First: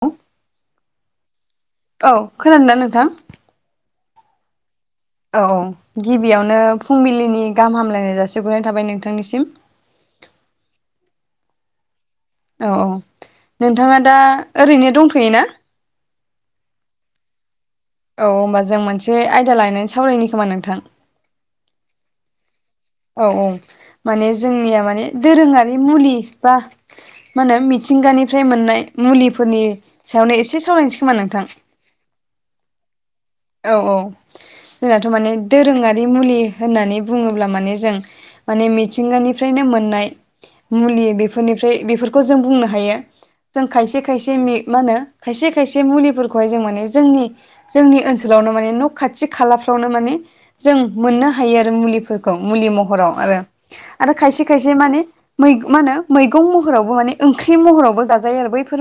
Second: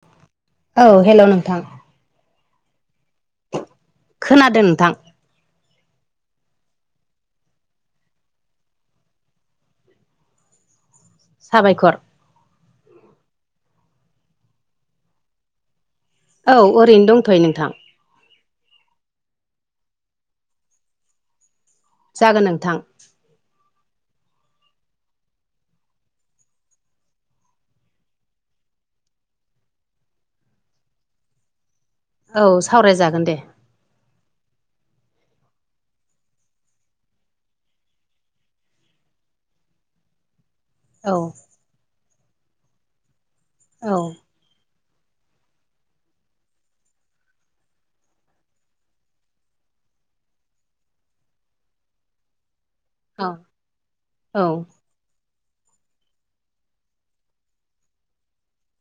औ औ हेलौ नोंथां औ खोनादों [unintelligible] नोंथां। खोनादों नोंथां। औ गिबियावनो फुंबिलिनि गाहाम हामलायनाय जासिग्रोनाय थाबाय नोंथांनिसिम साबायखर औ औ नोंथाङा दा ओरैनो दंथ'योना? औ ओरैनो दंथ'यो नोंथां औ होमबा जों मोनसे आयदा लायनानै सावरायनि खोमा नोंथां। जागोन नोंथां। औ औ माने जोंनिया माने दोरोङारि मुलि बा मा होनो मिथिंगानिफ्राय मोननाय मुलिफोरनि सायावनो एसे सावरायनोसै खोमा नोंथां? औ सावरायजागोन दे। औ औ जोंनाथ' माने दोरोङारि मुलि होननानै बुङोब्ला माने जों माने मिथिंगानिफ्रायनो मोननाय मुलि औ बेफोरनिफ्राय बेफोरखौ जों बुंनो हायो जों औ खायसे खायसे मि मा होनो खायसे खायसे मुलिफोरखौहाय जों माने जोंनि जोंनि ओनस सोलावनो माने न' खाथि खालाफ्रावनो माने जों मोननो हायो आरो मुलिफोर मुलि महराव औ आरो, आरो औ खायसे खायसे माने मैग मा होनो मैगं महरावबो माने ओंख्रि महरावबो जाजायो आरो बैफोर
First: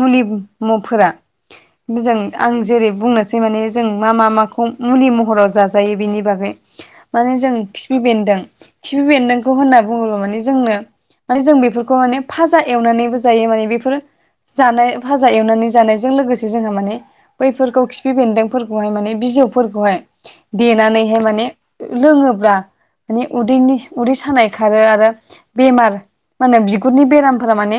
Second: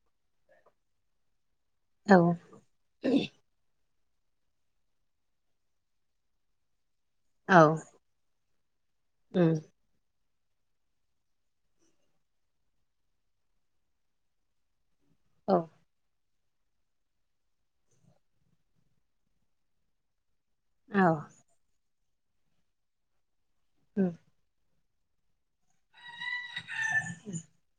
मुलि म फोरा औ [unintelligible] आं जेरै बुंनोसै माने जों मा मा माखौ मुलि महराव जाजायो बेनि बागै माने जों औ खिफि बेन्दों खिफि उम बेन्दोंखौ होननानै बुङोब्ला माने जोंनो मे जों बेफोरखौ माने फाजा एवनानैबो जायो माने बेफोर जानाय फाजा औ एवनानै जानायजों लोगोसे जोंहा माने बैफोरखौ खिफि बेन्दोंफोर खौ हाय माने बिजौफोरखौहाय औ देनानैहाय माने लोङोब्ला माने उदैनि उम उदै सानाय खारो आरो बेमार माने बिगुरनि बेरामफोरा माने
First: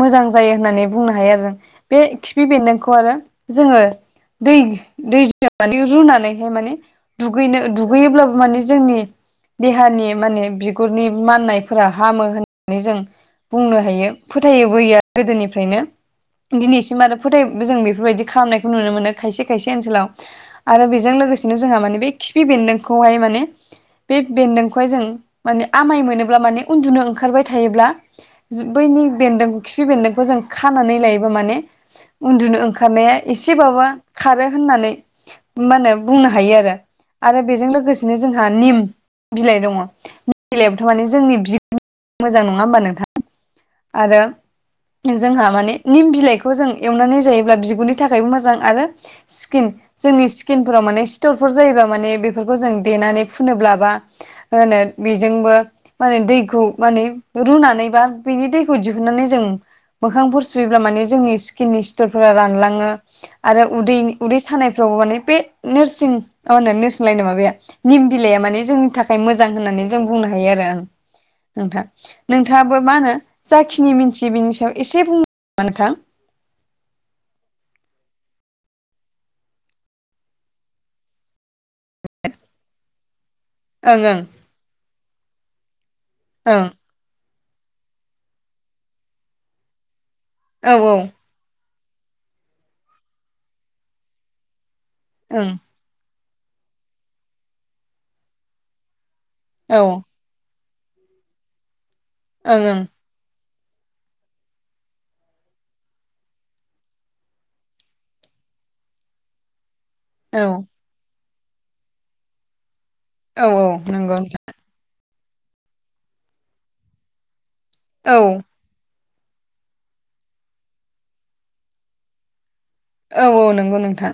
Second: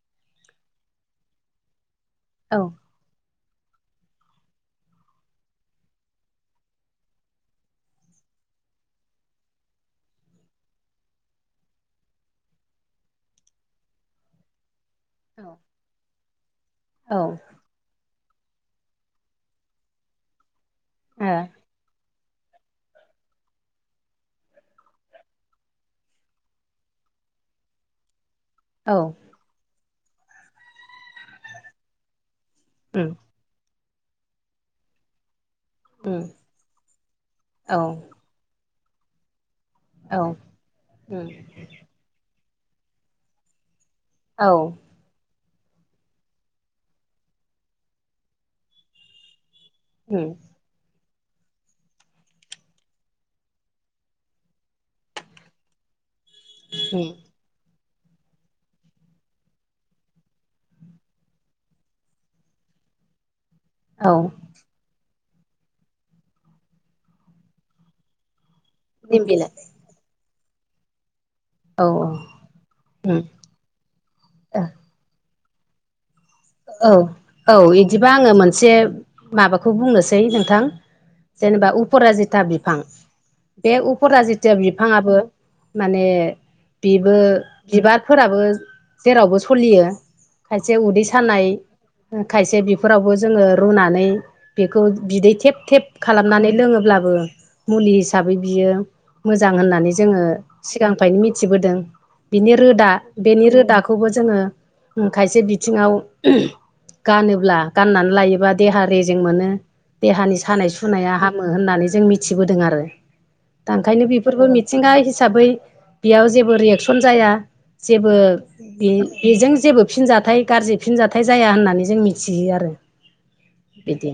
मोजां जायो होननानै बुंनो हायो आरो। बे खिफि औ बेन्दोंखौ आरो जोङो दै दैजों माने रुनानैहाय माने दुगैनो दुगैयोब्लाबो माने जोंनि देहानि माने बिगुरनि माननायफोरा हामो होननानै जों बुंनो हायो फोथायोबोयो। गोदोनिफ्रायनो दिनैसिम आरो ओ फोथाय जों बेफोरबायदि खालामनायखौ नुनो मोनो खायसे खायसे ओनसोलाव आरो बेजों लोगोसेनो जोंहा माने बे खिफि बेन्दोंखौहाय माने बे बेन्दोंखौहाय जों माने आमाय मोनोब्ला माने उन्दुनो ओंखारबाय थायोब्ला औ बैनि बेन्दों खिफि बेन्दोंखौ जों खानानै लायोबो माने उन्दुनो उम ओंखारनाया एसेबाबो खारो होननानै मा होनो उम बुंनो हायो आरो। आरो बेजों औ लोगोसेनो जोंहा निम बिलाइ दङ, औ निम बिलायावथ' माने उम जोंनि मोजां नङा होमबा नोंथाङा? आरो औ। जोंहा माने निम बिलाइखौ जों एवनानै जायोब्ला बिगुरनि थाखायबो मोजां आरो सिकिन जोंनि सिक स्किनफोराव माने सिटरफोर जायोबा माने बेफोरखौ जों देनानै फुनोब्ला बा होनो बेजोंबो माने दैखौ उम माने रुनानैबा बिनि दैखौ दिहुननानै जों मोखांफोर सुयोब्ला माने जोंनि स्किननि सिथरफोरा रानलाङो आरो उदै औ उदै सानायफ्रावबो माने बे नोरसिं होनना नोरसिं लाय नो माबाया निम बिलाइया माने जोंनि थाखाय निम मोजां बिलाइ होननानै जों जों बुंनो हायो आरो ओं औ नोंथाङ नोंथाङाबो मा होनो उम जाखिनि मिन्थियो बिनि सायाव एसे बुंदो नोंथां? औ औ बिदिबा आङो मोनसे माबाखौ बुंनोसै नोंथां। जेनेबा उपेराजिता बिफां बे ओं उफेराजिता बिफाङाबो माने बिबो बिबारफोराबो जेरावबो सलियो खायसे ओं उदै सा सानाय खायसे बेफोरावबो जोङो रुनानै बेखौ बिदै ओं थेब थेब खालामनानै लोङोब्लाबो मुलि हिसाबै बियो मोजां औ होननानै ओं जोङो। सिगांनिफ्रायनो मिथिबोदों बिनि औ ओं रोदा बेनि रोदाखौबो जोङो खायसे बिथिङाव [unintelligible] गानोब्ला गाननानै लायोब्ला देहा रेजें मोनो देहानि ओं सानाय सु नाया हामो होननानै जों मिथिबोदों आरो औ औ दा ओंखायनो नंगौ नोंथां बेफोरबो मिथिंगा हिसाबै बेयाव जेबो रियेकसन जाया जेबो औ बे बेजों जेबो फिनजाथाइ गाज्रि फिनजाथाइ जाया होननानै जों मिथियो आरो औ औ नंगौ बिदि नोंथां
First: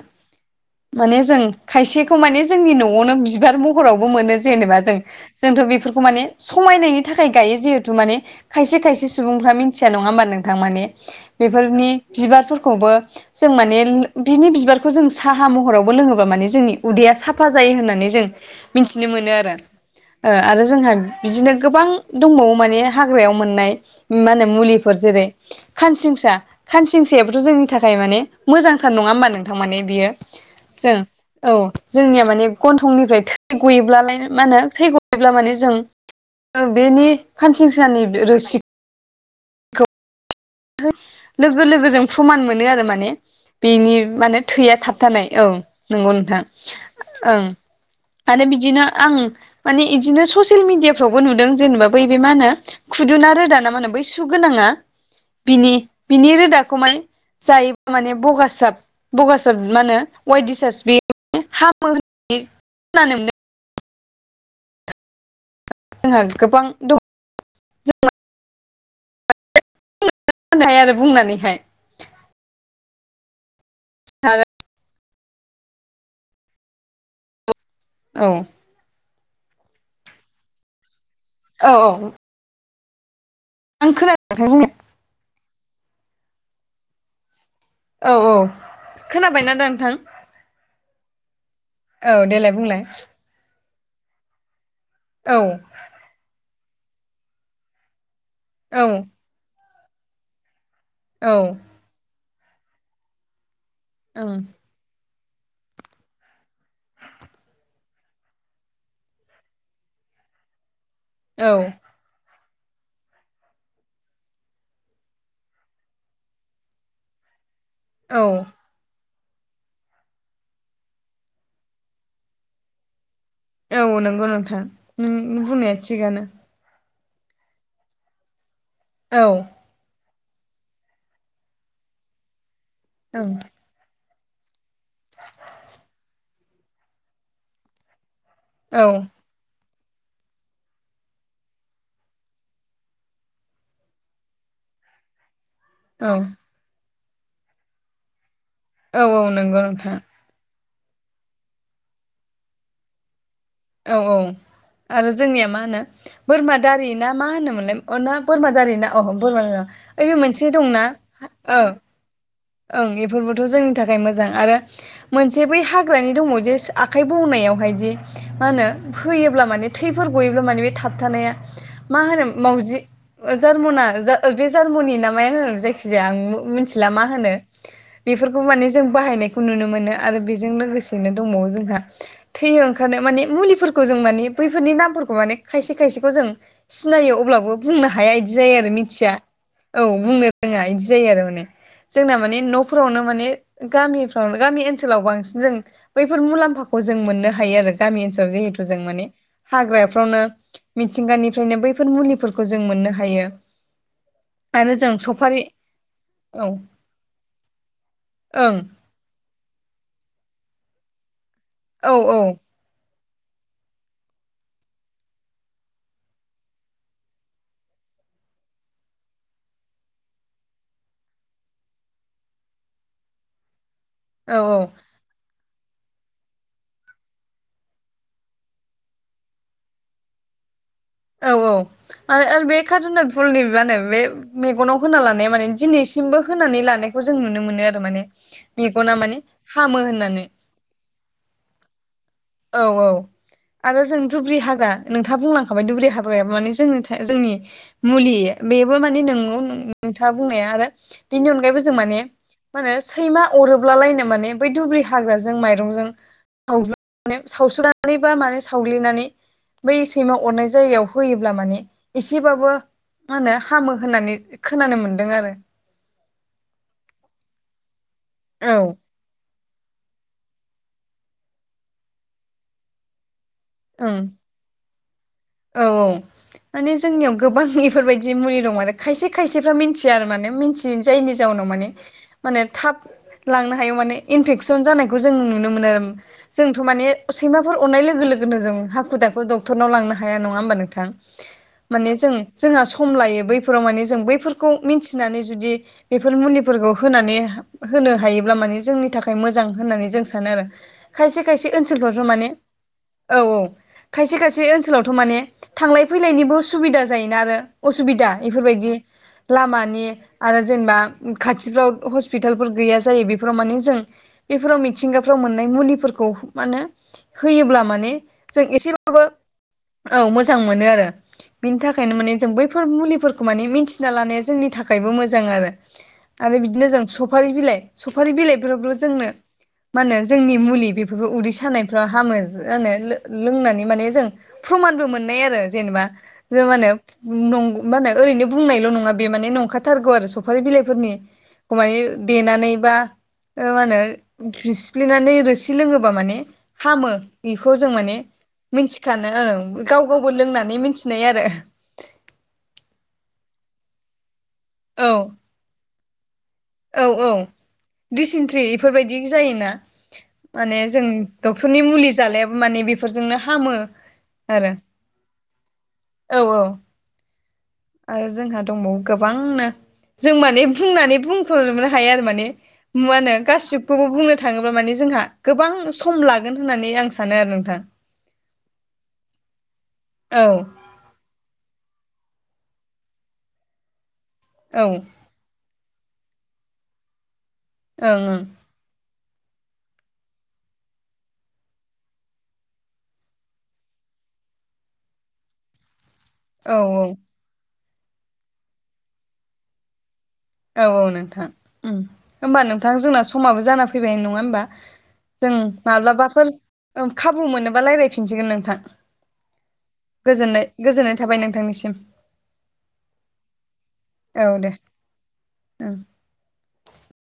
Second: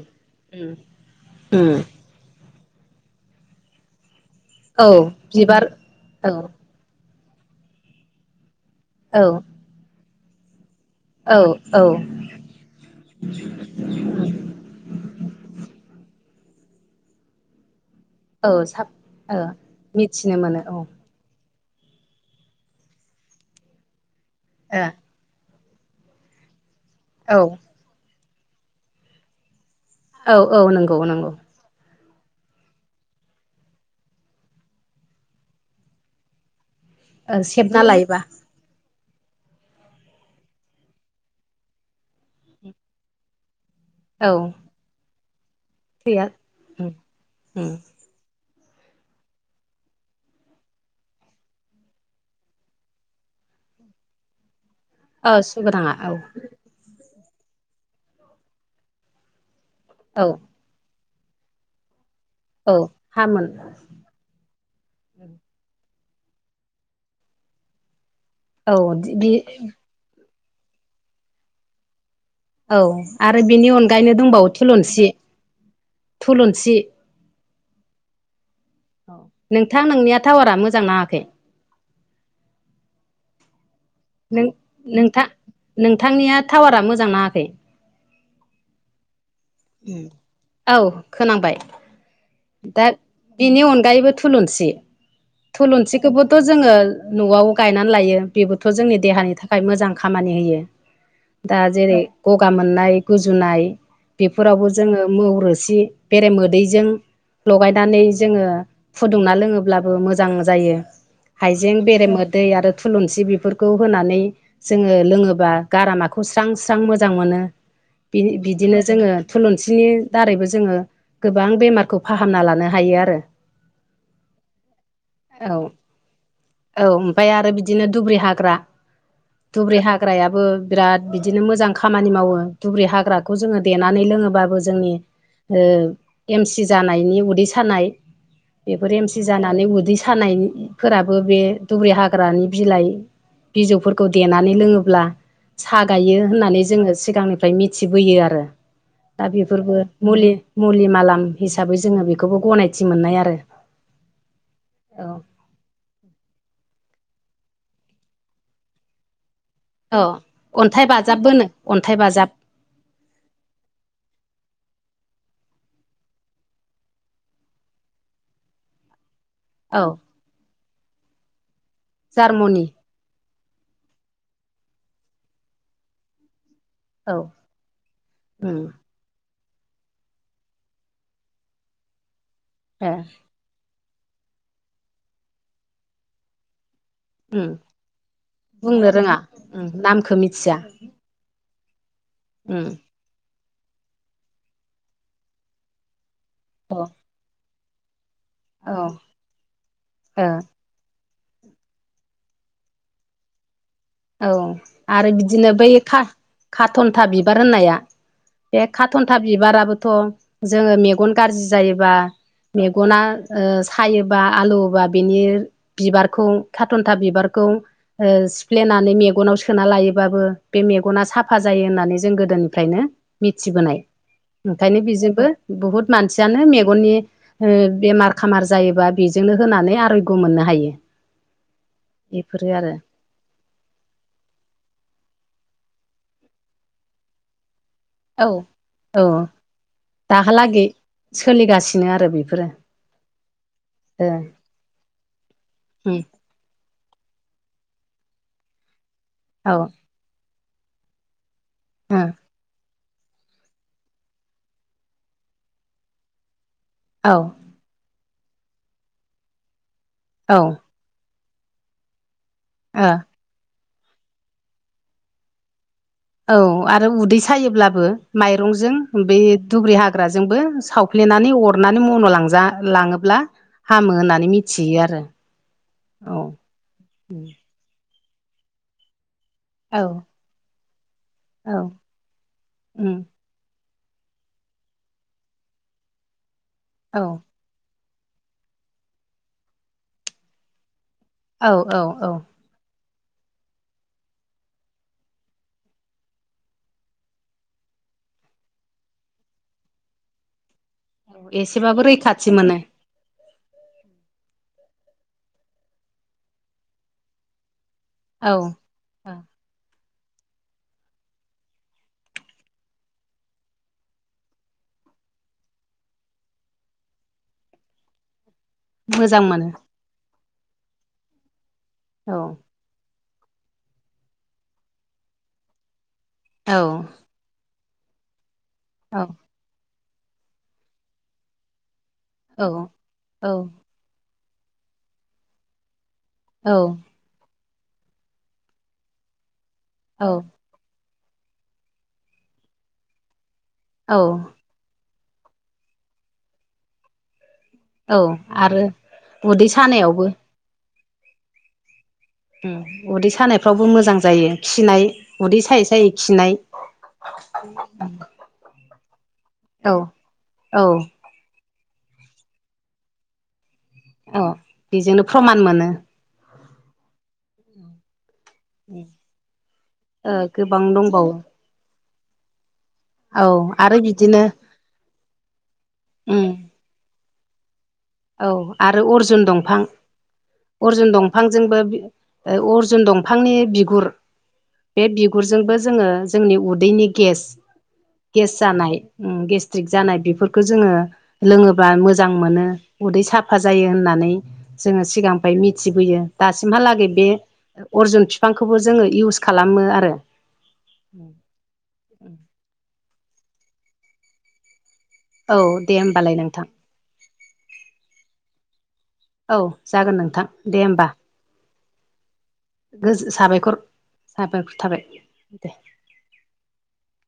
माने जों उम खायसेखौ माने जोंनि न'आवनो बिबार महरावबो मोनो जेनेबा औ जों जोंथ बिबार बेफोरखौ माने औ समायनायनि थाखाय गायो जेहेतु माने खायसे खायसे औ सुबुंफ्रा मिथिया नङा होमबा नोंथां माने औ औ बेफोरनि बिबारफोरखौबो जों माने बिनि बिबारखौ जों साहा महरावबो लोङोबा माने जोंनि उदैया साफा जायो होननानै जों औ साब मिथिनो मोनो ओ आरो मिथिनो मोनो आरो जोंहा औ बिदिनो गोबां दंबावो माने हाग्रायाव मोननाय मा होनो मुलिफोर जेरै खानसिंसा ओ खानसिंसायाबोथ' जोंनि थाखाय माने मोजांथार नङा होमबा नोंथां माने बियो औ औ जों नंगौ नंगौ औ जोंनिया माने गन्थंनिफ्राय थै गयोब्लालाय मा होनो थै गयोब्ला माने जों बेनि ओ सेबना खानसिंसानि लायोबा रोसिखौ लोगो लोगो जों प्रमान मोनो आरो माने बेनि औ माने थैया थाब थानाय औ नंगौ थैया नोंथां उम ओं उम आरो बिदिनो आं माने बिदिनो ससियेल मिडियाफ्रावबो नुदों जेनेबा बै बे मा होनो खुदुना रोदा ना मा होनो बै सु गोनाङा औ बिनि सुगोनाङा औ बिनि रोदा बेखौ माने जायोबा माने बगास्राब बगास्राब मा होनो औ आइट दिसार्च बे हामो होनो औ खोनानो मोनदों हामोन जोंहा गोबां दं जोङो औ बे होननो हायो आरो बुंनानैहाय औ आरो बिनि अनगायैनो दंबावो थुलुंसि थुलुंसि औ नोंथां नोंनिया टावारा मोजां नाङाखै औ औ नों खोना नो-नोंथां नोंथांनिया टावारा मोजां नाङाखै औ औ खोनाबायना दा नोंथां औ खोनाबाय औ देलाय बुंलाय बिनि अनगायैबो थुलुंसि औ थुलुंसिखौबोथ' जोङो न'आव गायनानै लायो बेबोथ' औ जोंनि देहानि थाखाय थाखाय मोजां खामानि होयो दा ओं जेरै गगा मोननाय गुजुनाय बेफोरावबो जोङो मौ रोसि बेरे मोदैजों लगायनानै जोङो फुदुंना लोङोब्लाबो मोजां जायो औ हाइजें बेरेमोदै आरो थुलुंसि बेफोरखौ होनानै जोङो लोङोबा गारामाखौ स्रां स्रां मोजां मोनो औ बिदिनो जोङो थुलुंसिनि दारैबो जोङो गोबां बेमारखौ फाहामना लानो हायो आरो औ नंगौ नोंथां नों औ बुंनाया थिगानो औ ओमफ्राय आरो बिदिनो दुब्रि हाग्रा औ दुब्रि हाग्रायाबो बिराद बिदिनो मोजां खामानि मावो दुब्रि ओं हाग्राखौ जोङो देनानै लोङोबो जोंनि एमसि जानायनि उदै सानाय औ बेफोर एमसि जानानै उदै सानायफोराबो बे दुब्रि हाग्रानि बिलाइ बिजौफोरखौ देनानै लोङोब्ला सागायो होननानै जोङो सिगांनिफ्राय मिथिबोयो आरो औ दा औ नंगौ बेफोरबो नोंथां मुलि-मुलि मालाम हिसाबै जोङो बेखौबो गनायथि मोननाय आरो। औ-औ औ आरो जोंनिया मा होनो बोरमा दारि ना मा होनोमोनलाय औना बोरमा दारि ना अह बोरमा औ ओइबो मोनसे दंना अन्थाइ बाजाबबोनो औ अन्थाइ बाजाब ओं बेफोरबोथ' जोंनि थाखाय मोजां आरो मोनसे बै हाग्रानि दङ' जे आखाइ बौनायावहायदि मा होनो होयोब्ला माने औ थैफोर गयोब्ला माने बे थाबथानाया मा होनो जार्मनि मावजि जार्मना बे जार्मनि नामाया होनो जायखिजाया आं मा औ होनो बेफोरखौ उम माने जों बाहायनायखौ नुनो मोनो आरो बेजों लोगोसेनो दंबावो जोंहा थै ए ओंखारनायाव माने मुलिफोर जों माने बैफोरनि नामफोरखौ माने खायसे खायसेखौ जों सिनायो अब्लाबो उम बुंनो हाया बिदि जायो आरो बुंनो मिथिया रोङा उम औ नामखौ बुंनो मिथिया रोङा बिदि जायो आरो माने जोंना माने उम न'फोरावनो माने गामिफ्राव गामि ओनसोलाव बांसिन जों बैफोर औ मुलाम्फाखौ जों मोननो हायो आरो। गामि ओनसोलाव जिहेथु ओ जों माने हाग्राफ्रावनो मिथिंगानिफ्रायनो बैफोर मुलिफोरखौ जों मोननो हायो। औ जों आरो सफारि बिदिनो बै खा औ खाथन्था बिबार होननाया ओं बे थन्था बिबाराबोथ' जोङो मेगन गाज्रि जायोबा औ औ मेगना सायोबा आलौवोबा बेनि बिबारखौ खाथन्था बिबारखौ सिफ्लेनानै मेगनाव सोना लायोबाबो बे मेगना साफा जायो होननानै जों गोदोनिफ्रायनो मिथिबोनाय। औ औ ओंखायनो बेजोंबो बुहुद मानसियानो मेगननि बेमार सामार जायोबा बेजोंनो होनानै रैखा मोननो हायो। औ-औ आरो-आरो बेफोरो बे आरो खाथना फुलनि बिबानो बे मेगनाव होना लानाया माने दिनैसिमबो होनानै लानायखौ जों नुनो मोनो आरो माने औ मेगना औ माने हामो होननानै दाहालागै सोलिगासिनो आरो बेफोरो औ-औ आरो जों ओ दुब्रि हाग्रा नोंथाङा बुंलांखाबाय दुब्रि उम हाग्रायाबो माने जोंनि-जोंनि मुलि बेबो मानि नोंगौ औ ओ नोंथाङा बुंनाया आरो बेनि अनगायैबो जों माने मा होनो। सैमा अरोब्लालायनो माने बै दुब्लि हाग्राजों माइरंजों साव औ सावसुवनानै मारैबा माने सावग्लिनानै बै सैमा औ ओ अरनाय जायगायाव होयोब्ला माने एसेबाबो ओ मा होनो हामो होननानै खोनानो मोन्दों आरो। औ आरो उदै सायोब्लाबो औ माइरंजों बे दुब्रि हाग्राजोंबो सावफ्लेनानै अरनानै मन' लांजा लाङोब्ला हामो होननानै मिथियो आरो। औ-औ औ माने जोंनियाव गोबां बेफोरबायदि मुलि दं आरो खायसे -खायसे औ मिथिया आरो माने मिथियै जायनि जाउनाव औ माने-माने थाब उम लांनो हायो माने इनफेकसन जानायखौ जों नुनो मोनो। आरो जोंथ' माने औ सैमा हफोर अरनाय लोगो -लोगोनो जों हाखु दाखु डक्टरनाव लांनो हाया नङा होमबा नोंथां औ औ माने जों औ जोंहा सम लायो बैफोराव माने जों बैफोरखौ मिथिनानै जुदि बेफोर मुलिफोरखौ होनानै होनो हायोब्ला माने जोंनि थाखाय मोजां होननानै जों सानो आरो। खायसे -खायसे एसेबाबो ओनसोलफोरावथ' माने रैखाथि मोनो औ औ खायसे -खायसे ओनसोलावथ' माने थांलाय फैलायनिबो सुबिदा जायोना आरो असुबिदा दा औ इफोरबायदि औ लामानि आरो जेनेबा खाथिफ्राव हस्पिटालफोर गैया जायो बेफोराव माने जों बेफोराव मिथिंगाफ्राव मोननाय मुलिफोरखौ माने होयोब्ला माने जों एसे मोजां मोनो औ मोजां मोनो आरो बिनि थाखायनो औ माने जों बै म म ल जोंनि थाखाय मोजां आरो आरो औ बिदिनो जों स सफारि बिलाइ सफारि बिलाइफोरावबो औ जोंनो मा होनो जोंनि मुलि बेफोरखौ उदै सानायफ्राव हामो औ जानो औ लोंनानै माने जों प्रमानबो मोननाय आरो जेनेबा जों म औ होने ं मा होनो ओरैनो बुंनायल' नङा बे माने नंखाथारगौ औ आरो सफारि बिलाइफोरनि एखमानि देनानै बा मा होनो खुफ्ललिनानै रोसि लोङोबा माने हामो बेखौ जों माने औ आरो मिथि खानो उदै गाव सानायावबो गावबो लोंनानै मिथिनाय आरो उदै सानायफ्रावबो मोजां जायो खिनाय औ उदै सायै सायै खिनाय औ औ ्रिसिनट्रि बेफोरबायदि जायोना औ माने औ जों डक्टरनि मुलि जालाय माने बेफोरजोंनो हामो औ आरो बेजोंनो प्रमान मोनो औ औ आरो जोंहा दंबावो गोबांनो ओ जों माने गोबां बुंनानै दंबावो बुंखनो हायो आरो माने मा होनो औ आरो गासिबखौबो बुंनो बिदिनो थाङोब्ला माने जोंहा गोबां सम उम लागोन होननानै आं सानो आरो नोंथां औ आरो अर्जुन दंफां औ अर्जुन दंफांजोंबो अर्जुन दंफांनि बिगुर औ ओं बे बि ग गुरजोंबो जोङो जोंनि उदैनि गेस ओं गेस जानाय गेस्ट्रिक जानाय बेफोरखौ जोङो लोङोब्ला मोजां मोनो उदै साफा जायो होननानै जोङो सिगांफ्रायाय मिथिबोयो औ औ दासिमहालागै बे अरजुन बििफांखौबो जोङो इउस खालामो आरो औ औ नोंथां होनोमबा नोंथां जोंना समाबो जाना फैबाय नङा होमबा जों औ दे होमबालाय माब्लाबाफोर नोंथां खाबु मोनोबा रायज्लायफिनसिगोन नोंथां औ जागोन नोंथां गोजोननाय दे होमबा गोजोननाय थाबाय नोंथांनिसिम गो साबायखर औ दे साबायखर थाबाय दे [inaudible]